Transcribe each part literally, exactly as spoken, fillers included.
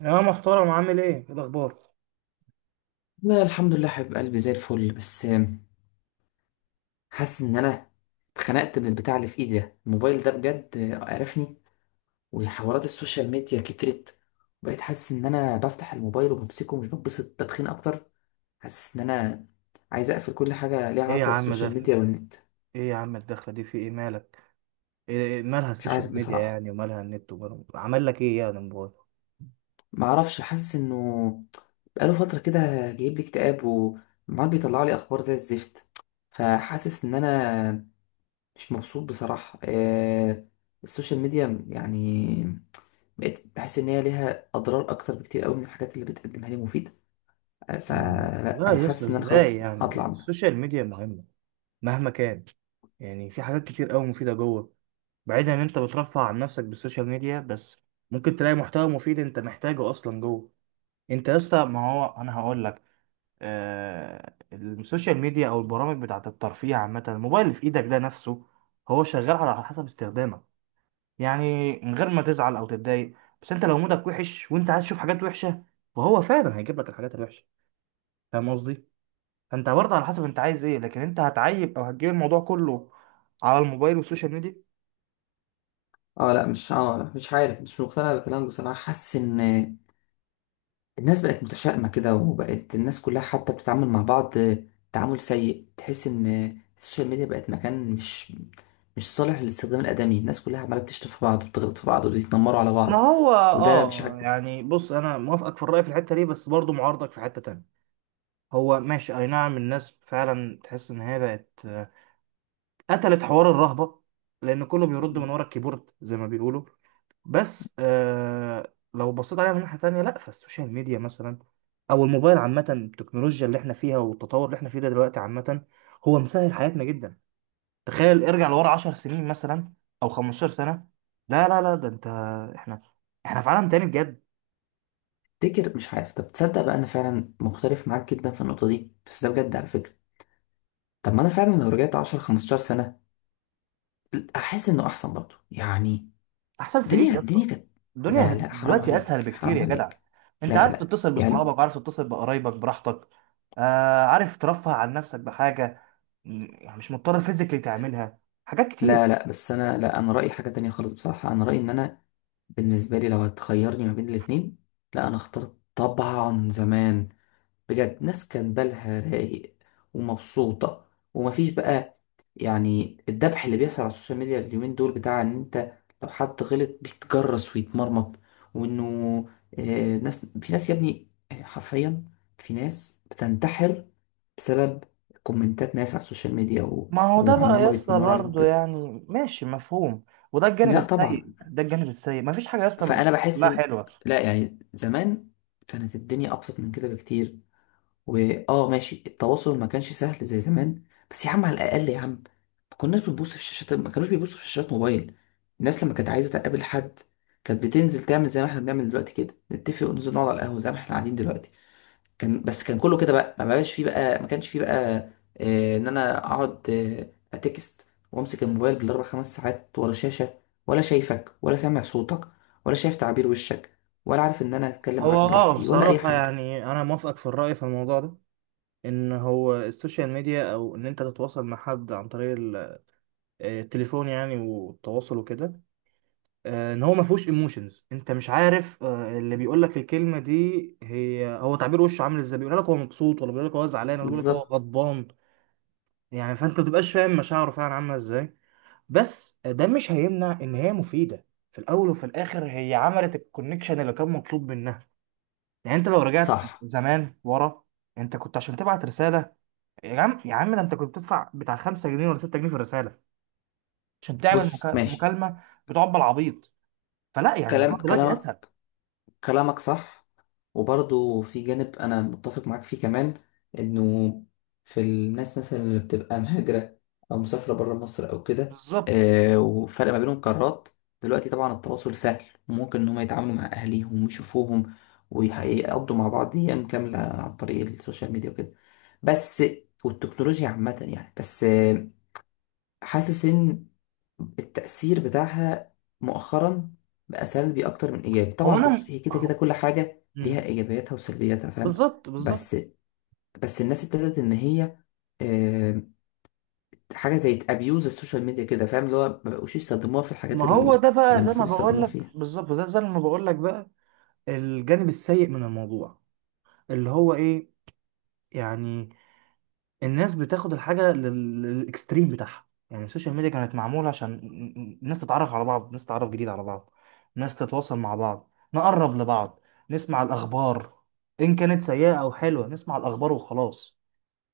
يا محترم، عامل ايه إيه الاخبار؟ لا، الحمد لله، حبيب قلبي زي الفل. بس حاسس ان انا اتخنقت من البتاع اللي في ايدي ده. الموبايل ده بجد قرفني، وحوارات السوشيال ميديا كترت. بقيت حاسس ان انا بفتح الموبايل وبمسكه ومش بتبسط، تدخين اكتر. حاسس ان انا عايز اقفل كل حاجه ليها ايه يا علاقه عم ده بالسوشيال في- ميديا والنت. ايه يا عم، الدخله دي في ايه، مالك؟ ايه إيه مالها مش عارف السوشيال ميديا بصراحه، يعني، ومالها النت، ومالها عمل لك ايه يعني الموبايل؟ ما اعرفش. حاسس انه بقاله فتره كده جايب لي اكتئاب وعمال بيطلع لي اخبار زي الزفت، فحاسس ان انا مش مبسوط بصراحة. آه السوشيال ميديا يعني بقيت بحس ان هي ليها اضرار اكتر بكتير قوي من الحاجات اللي بتقدمها لي مفيدة. آه، مم، فلا لا انا يا اسطى، حاسس ان انا ازاي؟ خلاص يعني هطلع منها. السوشيال ميديا مهمه مهما كان. يعني في حاجات كتير قوي مفيده جوه، بعيدا ان انت بترفع عن نفسك بالسوشيال ميديا بس، ممكن تلاقي محتوى مفيد انت محتاجه اصلا جوه. انت يا اسطى، ما هو انا هقول لك. آه، السوشيال ميديا او البرامج بتاعت الترفيه عامه، الموبايل اللي في ايدك ده نفسه، هو شغال على حسب استخدامك. يعني من غير ما تزعل او تتضايق، بس انت لو مودك وحش وانت عايز تشوف حاجات وحشه، فهو فعلا هيجيب لك الحاجات الوحشه. فاهم قصدي؟ فانت برضه على حسب انت عايز ايه، لكن انت هتعيب او هتجيب الموضوع كله على الموبايل والسوشيال ميديا. اه لا مش اه لا، مش عارف، مش مقتنع بكلامك بصراحة. حاسس ان الناس بقت متشائمة كده، وبقت الناس كلها حتى بتتعامل مع بعض تعامل سيء. تحس ان السوشيال ميديا بقت مكان مش مش صالح للاستخدام الآدمي. الناس كلها عمالة بتشتم في بعض وبتغلط في بعض وبيتنمروا على ما بعض، هو وده مش اه، عاجبني. يعني بص، انا موافقك في الرأي في الحتة دي، بس برضه معارضك في حتة تانية. هو ماشي، اي نعم، الناس فعلا تحس ان هي بقت قتلت حوار الرهبة، لأن كله بيرد من ورا الكيبورد زي ما بيقولوا. بس آه، لو بصيت عليها من ناحية تانية، لا، فالسوشيال ميديا مثلا، أو الموبايل عامة، التكنولوجيا اللي احنا فيها والتطور اللي احنا فيه ده دلوقتي عامة، هو مسهل حياتنا جدا. تخيل ارجع لورا 10 سنين مثلا، أو 15 سنة. لا لا لا، ده انت، احنا احنا في عالم تاني بجد. تفتكر؟ مش عارف. طب تصدق بقى انا فعلا مختلف معاك جدا في النقطه دي، بس ده بجد على فكره. طب ما انا فعلا لو رجعت عشرة خمستاشر سنه احس انه احسن برضه يعني. احسن في ايه الدنيا يا اسطى؟ الدنيا كانت، لا الدنيا لا، حرام دلوقتي اسهل عليك، بكتير حرام يا جدع. عليك. انت لا عارف لا تتصل يعني. باصحابك، عارف تتصل بقرايبك براحتك، آه، عارف ترفه عن نفسك بحاجه. م- يعني مش مضطر فيزيكلي تعملها، حاجات كتير. لا لا، بس انا، لا، انا رايي حاجه تانية خالص بصراحه. انا رايي ان انا بالنسبه لي لو هتخيرني ما بين الاتنين، لا انا اخترت طبعا زمان. بجد، ناس كان بالها رايق ومبسوطة، ومفيش بقى يعني الدبح اللي بيحصل على السوشيال ميديا اليومين دول، بتاع ان انت لو حد غلط بيتجرس ويتمرمط. وانه آه ناس في ناس، يا ابني، آه، حرفيا في ناس بتنتحر بسبب كومنتات ناس على السوشيال ميديا و... ما هو ده وعن ان بقى هما يا اسطى، بيتنمروا عليهم برضه كده. يعني ماشي مفهوم، وده الجانب لا السيء، طبعا. ده الجانب السيء، مفيش حاجه يا اسطى. فانا بحس لا ان، حلوه. لا يعني زمان كانت الدنيا ابسط من كده بكتير. واه ماشي، التواصل ما كانش سهل زي زمان، بس يا عم على الاقل يا عم ما كناش بنبص في الشاشات، ما كانوش بيبصوا في شاشات موبايل. الناس لما كانت عايزه تقابل حد، كانت بتنزل تعمل زي ما احنا بنعمل دلوقتي كده، نتفق وننزل نقعد على القهوه زي ما احنا قاعدين دلوقتي. كان بس، كان كله كده بقى، ما بقاش فيه بقى، ما كانش فيه بقى آه ان انا اقعد آه اتكست وامسك الموبايل بالاربع خمس ساعات ورا شاشه، ولا شايفك ولا سامع صوتك، ولا شايف تعابير وشك، ولا عارف ان انا اتكلم هو معاك اه، براحتي ولا اي بصراحة حاجه. يعني أنا موافقك في الرأي في الموضوع ده، إن هو السوشيال ميديا أو إن أنت تتواصل مع حد عن طريق ال- آه، التليفون يعني، والتواصل وكده، آه، ان هو ما فيهوش ايموشنز. انت مش عارف، آه، اللي بيقول لك الكلمه دي، هي هو تعبير وشه عامل ازاي، بيقول لك هو مبسوط، ولا بيقول لك هو زعلان، ولا بيقول لك هو بالظبط. غضبان. يعني فانت ما بتبقاش فاهم مشاعره فعلا عامله ازاي. بس ده مش هيمنع ان هي مفيده. في الاول وفي الاخر هي عملت الكونكشن اللي كان مطلوب منها. يعني انت لو رجعت صح. زمان ورا، انت كنت عشان تبعت رساله، يا عم، يا عم ده انت كنت بتدفع بتاع خمسة جنيه ولا ستة جنيه في الرساله، عشان تعمل بص مكا- ماشي. مكالمه بتقعد بالعبيط. فلا، يعني كلام الموضوع دلوقتي كلام اسهل. كلامك صح. وبرضه في جانب انا متفق معاك فيه كمان، انه في الناس مثلا اللي بتبقى مهاجرة او مسافرة بره مصر او كده. بالظبط. آه، وفرق ما بينهم قارات، دلوقتي طبعا التواصل سهل وممكن ان هم يتعاملوا مع اهاليهم ويشوفوهم، ويقضوا مع بعض ايام كاملة عن طريق السوشيال ميديا وكده. بس والتكنولوجيا عامة يعني، بس حاسس ان التأثير بتاعها مؤخرا بقى سلبي اكتر من ايجابي. هو طبعا انا بص، م- هي كده أهو- كده كل حاجة ليها مم. ايجابياتها وسلبياتها، فاهم؟ بالظبط، بالظبط. بس بس الناس ابتدت ان هي، آه، حاجة زي تابيوز السوشيال ميديا كده، فاهم؟ اللي هو ما بقوش يستخدموها في ما الحاجات ال- هو ده اللي بقى زي ما المفروض بقول يستخدموها لك فيها. بالظبط، ده زي ما بقول لك بقى، الجانب السيء من الموضوع، اللي هو ايه، يعني الناس بتاخد الحاجه لل- للاكستريم بتاعها. يعني السوشيال ميديا كانت معموله عشان ن- الناس تتعرف على بعض، ناس تتعرف جديد على بعض، ناس تتواصل مع بعض، نقرب لبعض، نسمع الاخبار، ان كانت سيئه او حلوه، نسمع الاخبار وخلاص.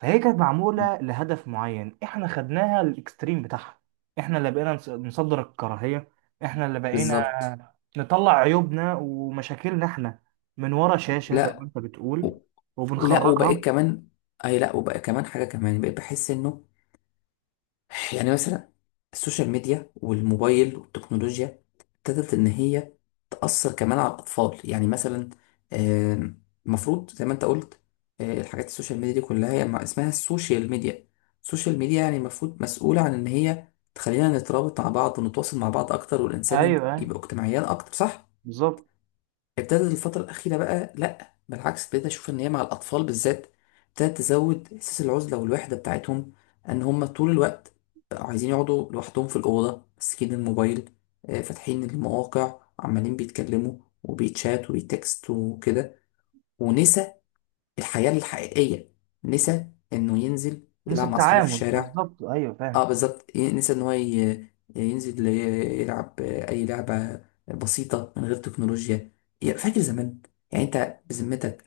فهي كانت معمولة لهدف معين، احنا خدناها للاكستريم بتاعها. احنا اللي بقينا نص- نصدر الكراهية، احنا اللي بقينا بالظبط. نطلع عيوبنا ومشاكلنا احنا، من ورا شاشة زي ما لا انت بتقول، و- ولا، وبقيت وبنخرجها. كمان، اي لا، وبقى كمان حاجة كمان، بقيت بحس انه يعني مثلا السوشيال ميديا والموبايل والتكنولوجيا ابتدت إن هي تأثر كمان على الأطفال. يعني مثلا آم، المفروض زي ما أنت قلت، آه، الحاجات السوشيال ميديا دي كلها هي مع- اسمها السوشيال ميديا. السوشيال ميديا يعني المفروض مسؤولة عن إن هي تخلينا نترابط مع بعض ونتواصل مع بعض أكتر، والإنسان ايوه، ايوه، يبقى اجتماعيا أكتر، صح؟ بالظبط. ابتدت الفترة الأخيرة بقى لأ، بالعكس، ابتديت أشوف إن هي مع الأطفال بالذات ابتدت تزود إحساس العزلة والوحدة بتاعتهم. إن هم طول الوقت بقوا عايزين يقعدوا لوحدهم في الأوضة ماسكين الموبايل، آه، فاتحين المواقع، عمالين بيتكلموا وبيتشات وبيتكست وكده. ونسى الحياة الحقيقية، نسى إنه ينزل نسى يلعب مع أصحابه في التعامل، الشارع. بالظبط، ايوه، اه فاهم. بالظبط، ي- نسى ان هو ي- ينزل ي- يلعب اي لعبه بسيطه من غير تكنولوجيا. يا- فاكر زمان؟ يعني انت بذمتك،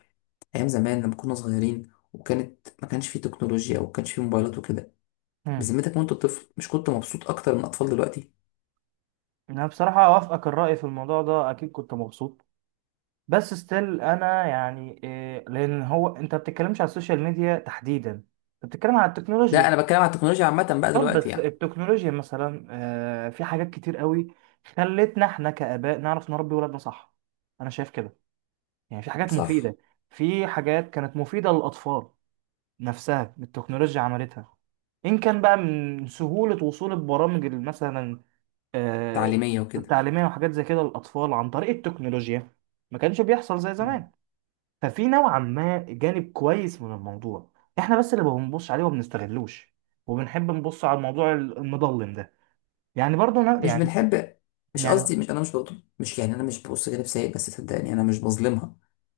ايام زمان لما كنا صغيرين وكانت، ما كانش فيه تكنولوجيا وما كانش فيه موبايلات وكده، مم. بذمتك وانت طفل مش كنت مبسوط اكتر من اطفال دلوقتي؟ انا بصراحة اوافقك الرأي في الموضوع ده، اكيد كنت مبسوط، بس ستيل انا يعني إيه، لان هو انت بتتكلمش على السوشيال ميديا تحديدا، انت بتتكلم على لا التكنولوجيا. انا بتكلم على التكنولوجيا عامه بقى طب دلوقتي بس يعني. التكنولوجيا مثلا، آه، في حاجات كتير قوي خلتنا احنا كآباء نعرف نربي ولادنا صح. انا شايف كده. يعني في حاجات مفيدة، صح. في حاجات كانت مفيدة للأطفال نفسها التكنولوجيا عملتها، إن كان بقى من سهولة وصول البرامج ال- مثلا، آه، تعليميه وكده. التعليمية وحاجات زي كده للأطفال عن طريق التكنولوجيا، ما كانش بيحصل زي زمان. ففي نوعا ما جانب كويس من الموضوع، احنا بس اللي ما بنبصش عليه وما بنستغلوش، وبنحب نبص على الموضوع المظلم ده. يعني برضه أنا مش يعني بنحب، مش يعني قصدي، مش انا مش بطل، مش يعني انا مش ببص جانب سيء، بس صدقني انا مش بظلمها.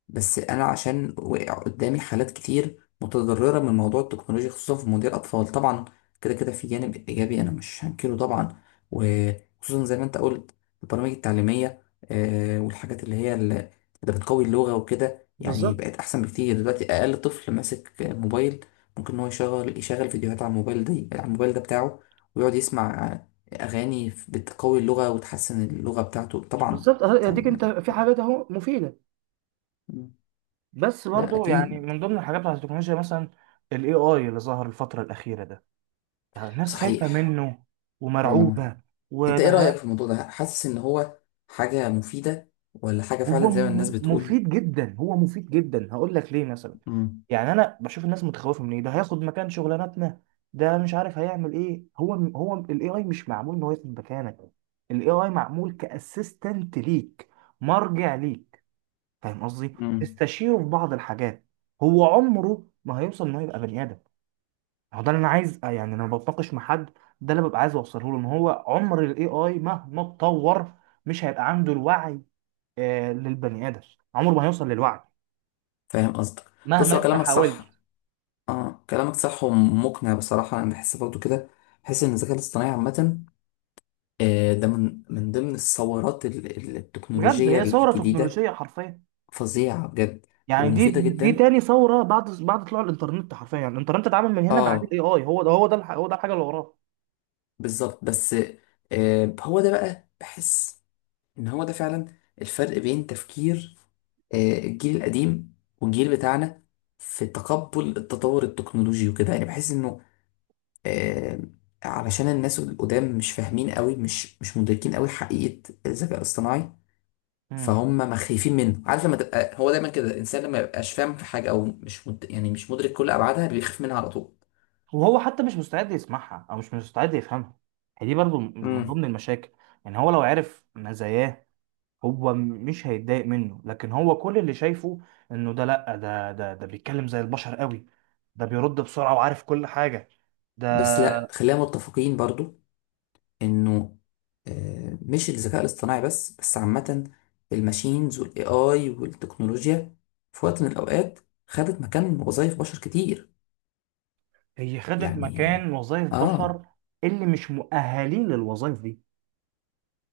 بس انا عشان وقع قدامي حالات كتير متضرره من موضوع التكنولوجيا، خصوصا في مواضيع الاطفال طبعا. كده كده في جانب ايجابي، انا مش هنكره طبعا. وخصوصا زي ما انت قلت، البرامج التعليميه، آه، والحاجات اللي هي اللي اللي بتقوي اللغه وكده، يعني بالظبط، بقت احسن بكتير دلوقتي. اقل طفل ماسك موبايل ممكن ان هو يشغل يشغل فيديوهات على الموبايل ده، على الموبايل ده بتاعه، ويقعد يسمع أغاني بتقوي اللغة وتحسن اللغة بتاعته طبعا. بالظبط. أه، اديك انت فاهم؟ في حاجات اهو مفيده. بس لا برضه يعني أكيد. من ضمن الحاجات بتاعت التكنولوجيا مثلا، ال إيه آي اللي ظهر الفترة الأخيرة ده، ده الناس خايفة صحيح. منه آه. ومرعوبة. أنت إيه وده رأيك هي- في الموضوع ده؟ حاسس إن هو حاجة مفيدة، ولا حاجة هو فعلا زي ما الناس م- بتقول؟ مفيد جدا، هو مفيد جدا، هقول لك ليه مثلا. مم. يعني أنا بشوف الناس متخوفة من إيه، ده هياخد مكان شغلانتنا، ده مش عارف هيعمل إيه. هو هو ال إيه آي مش معمول إن هو ياخد مكانك، ال إيه آي معمول كأسيستنت ليك، مرجع ليك، فاهم قصدي. مم. استشيره في بعض الحاجات، هو عمره ما هيوصل ان هو يبقى بني ادم. هو ده اللي انا عايز، آه، يعني لما بتناقش مع حد، ده اللي ببقى عايز اوصله له، ان هو عمر الاي اي مهما اتطور مش هيبقى عنده الوعي، آه للبني ادم، عمره ما هيوصل للوعي فاهم قصدك. بص، مهما هو انت كلامك صح. حاولت. آه، كلامك صح ومقنع بصراحة، أنا بحس برضو كده. بحس إن الذكاء الاصطناعي عامة، آه، ده من من ضمن الثورات ال- ال- بجد التكنولوجية هي ثوره الجديدة. تكنولوجيه حرفيا. فظيعة بجد، يعني دي، ومفيدة دي جدا. تاني ثوره بعد بعد طلوع الانترنت حرفيا. الانترنت اتعمل من هنا، بعد اه الاي اي، هو ده هو ده الح- هو ده الحاجه اللي وراه. بالظبط. بس آه، هو ده بقى، بحس ان هو ده فعلا الفرق بين تفكير آه، الجيل القديم والجيل بتاعنا في تقبل التطور التكنولوجي وكده. يعني بحس انه آه، علشان الناس القدام مش فاهمين قوي، مش مش مدركين قوي حقيقة الذكاء الاصطناعي، فهم ما خايفين منه. عارف لما تبقى، هو دايما كده الانسان، لما يبقاش فاهم في حاجة او مش مد... يعني مش مدرك كل ابعادها، بيخاف منها على طول. وهو حتى مش مستعد يسمعها او مش مستعد يفهمها، هي دي برضو من امم ضمن المشاكل. يعني هو لو عرف مزاياه هو م- مش هيتضايق منه، لكن هو كل اللي شايفه انه ده، لا، ده ده ده بيتكلم زي البشر قوي، ده بيرد بسرعة وعارف كل حاجة، بس ده. لا، خلينا متفقين برضو انه آه، مش الذكاء الاصطناعي بس، بس عامة، الماشينز والاي اي والتكنولوجيا في وقت من الاوقات خدت مكان وظائف بشر كتير. هي خدت يعني مكان وظائف اه. بشر اللي مش مؤهلين للوظائف دي.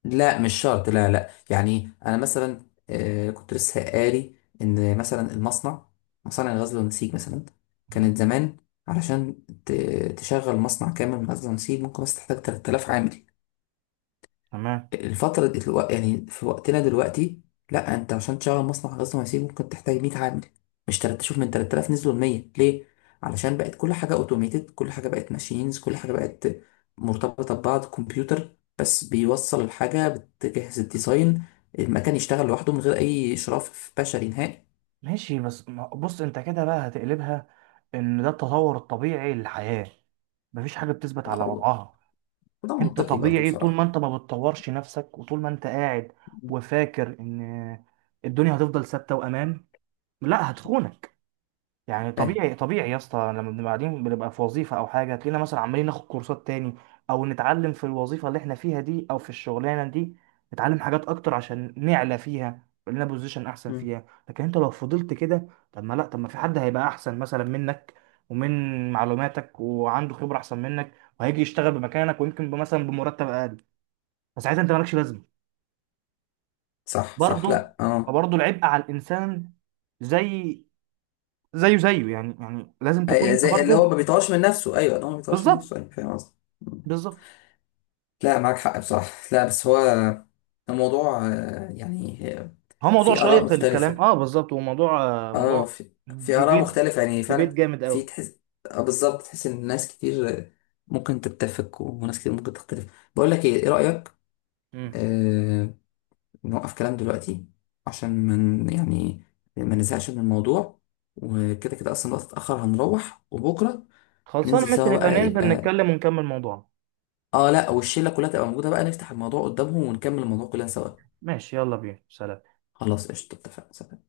لا مش شرط، لا لا، يعني انا مثلا آه كنت لسه قاري ان مثلا المصنع مصانع الغزل والنسيج مثلا كانت مم. زمان علشان ت- تشغل مصنع كامل من غزل ونسيج ممكن بس تحتاج تلات الاف عامل. تمام. الفترة دي- الوق- يعني في وقتنا دلوقتي لا، انت عشان تشغل مصنع غزل ونسيج ممكن تحتاج مية عامل. مش تلات، شوف، من تلات الاف نزلوا ل مية، ليه؟ علشان بقت كل حاجة اوتوميتد، كل حاجة بقت ماشينز، كل حاجة بقت مرتبطة ببعض. كمبيوتر بس بيوصل الحاجة، بتجهز الديزاين، المكان يشتغل لوحده من غير أي إشراف بشري نهائي. ماشي، بس ما- بص، انت كده بقى هتقلبها، ان ده التطور الطبيعي للحياة. مفيش حاجة بتثبت على أو- وضعها. وده انت منطقي برضه طبيعي طول بصراحة. ما انت ما بتطورش نفسك وطول ما انت قاعد وفاكر ان الدنيا هتفضل ثابته وامان، لا، هتخونك. يعني فاهم. طبيعي، طبيعي يا اسطى، لما بنبقى قاعدين بنبقى في وظيفه او حاجه، تلاقينا مثلا عمالين ناخد كورسات تاني او نتعلم في الوظيفه اللي احنا فيها دي او في الشغلانه دي، نتعلم حاجات اكتر عشان نعلى فيها، يبقى لنا بوزيشن احسن مم. فيها. لكن انت لو فضلت كده، طب ما لا، طب ما في حد هيبقى احسن مثلا منك، ومن معلوماتك، وعنده خبره احسن منك، وهيجي يشتغل بمكانك، ويمكن مثلا بمرتب اقل، فساعتها انت مالكش لازمه صح صح. برضه. لا اه، فبرضه العبء على الانسان، زي زيه زيه يعني، يعني لازم أي- تكون انت زي اللي هو ما برضه. بيطورش من نفسه. أيوه، اللي هو ما بيطورش من بالظبط، نفسه. أيوه، فاهم قصدي. بالظبط. لا معاك حق بصراحة. لا بس هو الموضوع آه، يعني آه، هو موضوع في آراء شيق الكلام، مختلفة. اه، بالظبط، هو موضوع، آه، اه موضوع في, في آراء ديبيت، مختلفة يعني ديبيت فعلا. جامد في قوي. تحس آه، بالظبط، تحس إن ناس كتير آه، ممكن تتفق، وناس كتير ممكن تختلف. بقول لك إيه إيه رأيك؟ امم آه، نوقف كلام دلوقتي عشان من يعني ما نزهقش من الموضوع، وكده كده أصلا الوقت اتأخر هنروح. وبكرة خلصانه، ننزل ماشي، سوا نبقى بقى، ننزل يبقى نتكلم ونكمل موضوعنا. اه لا، والشلة كلها تبقى موجودة بقى، نفتح الموضوع قدامهم ونكمل الموضوع كلنا سوا. ماشي، يلا بينا، سلام. خلاص، قشطة، اتفقنا، سلام.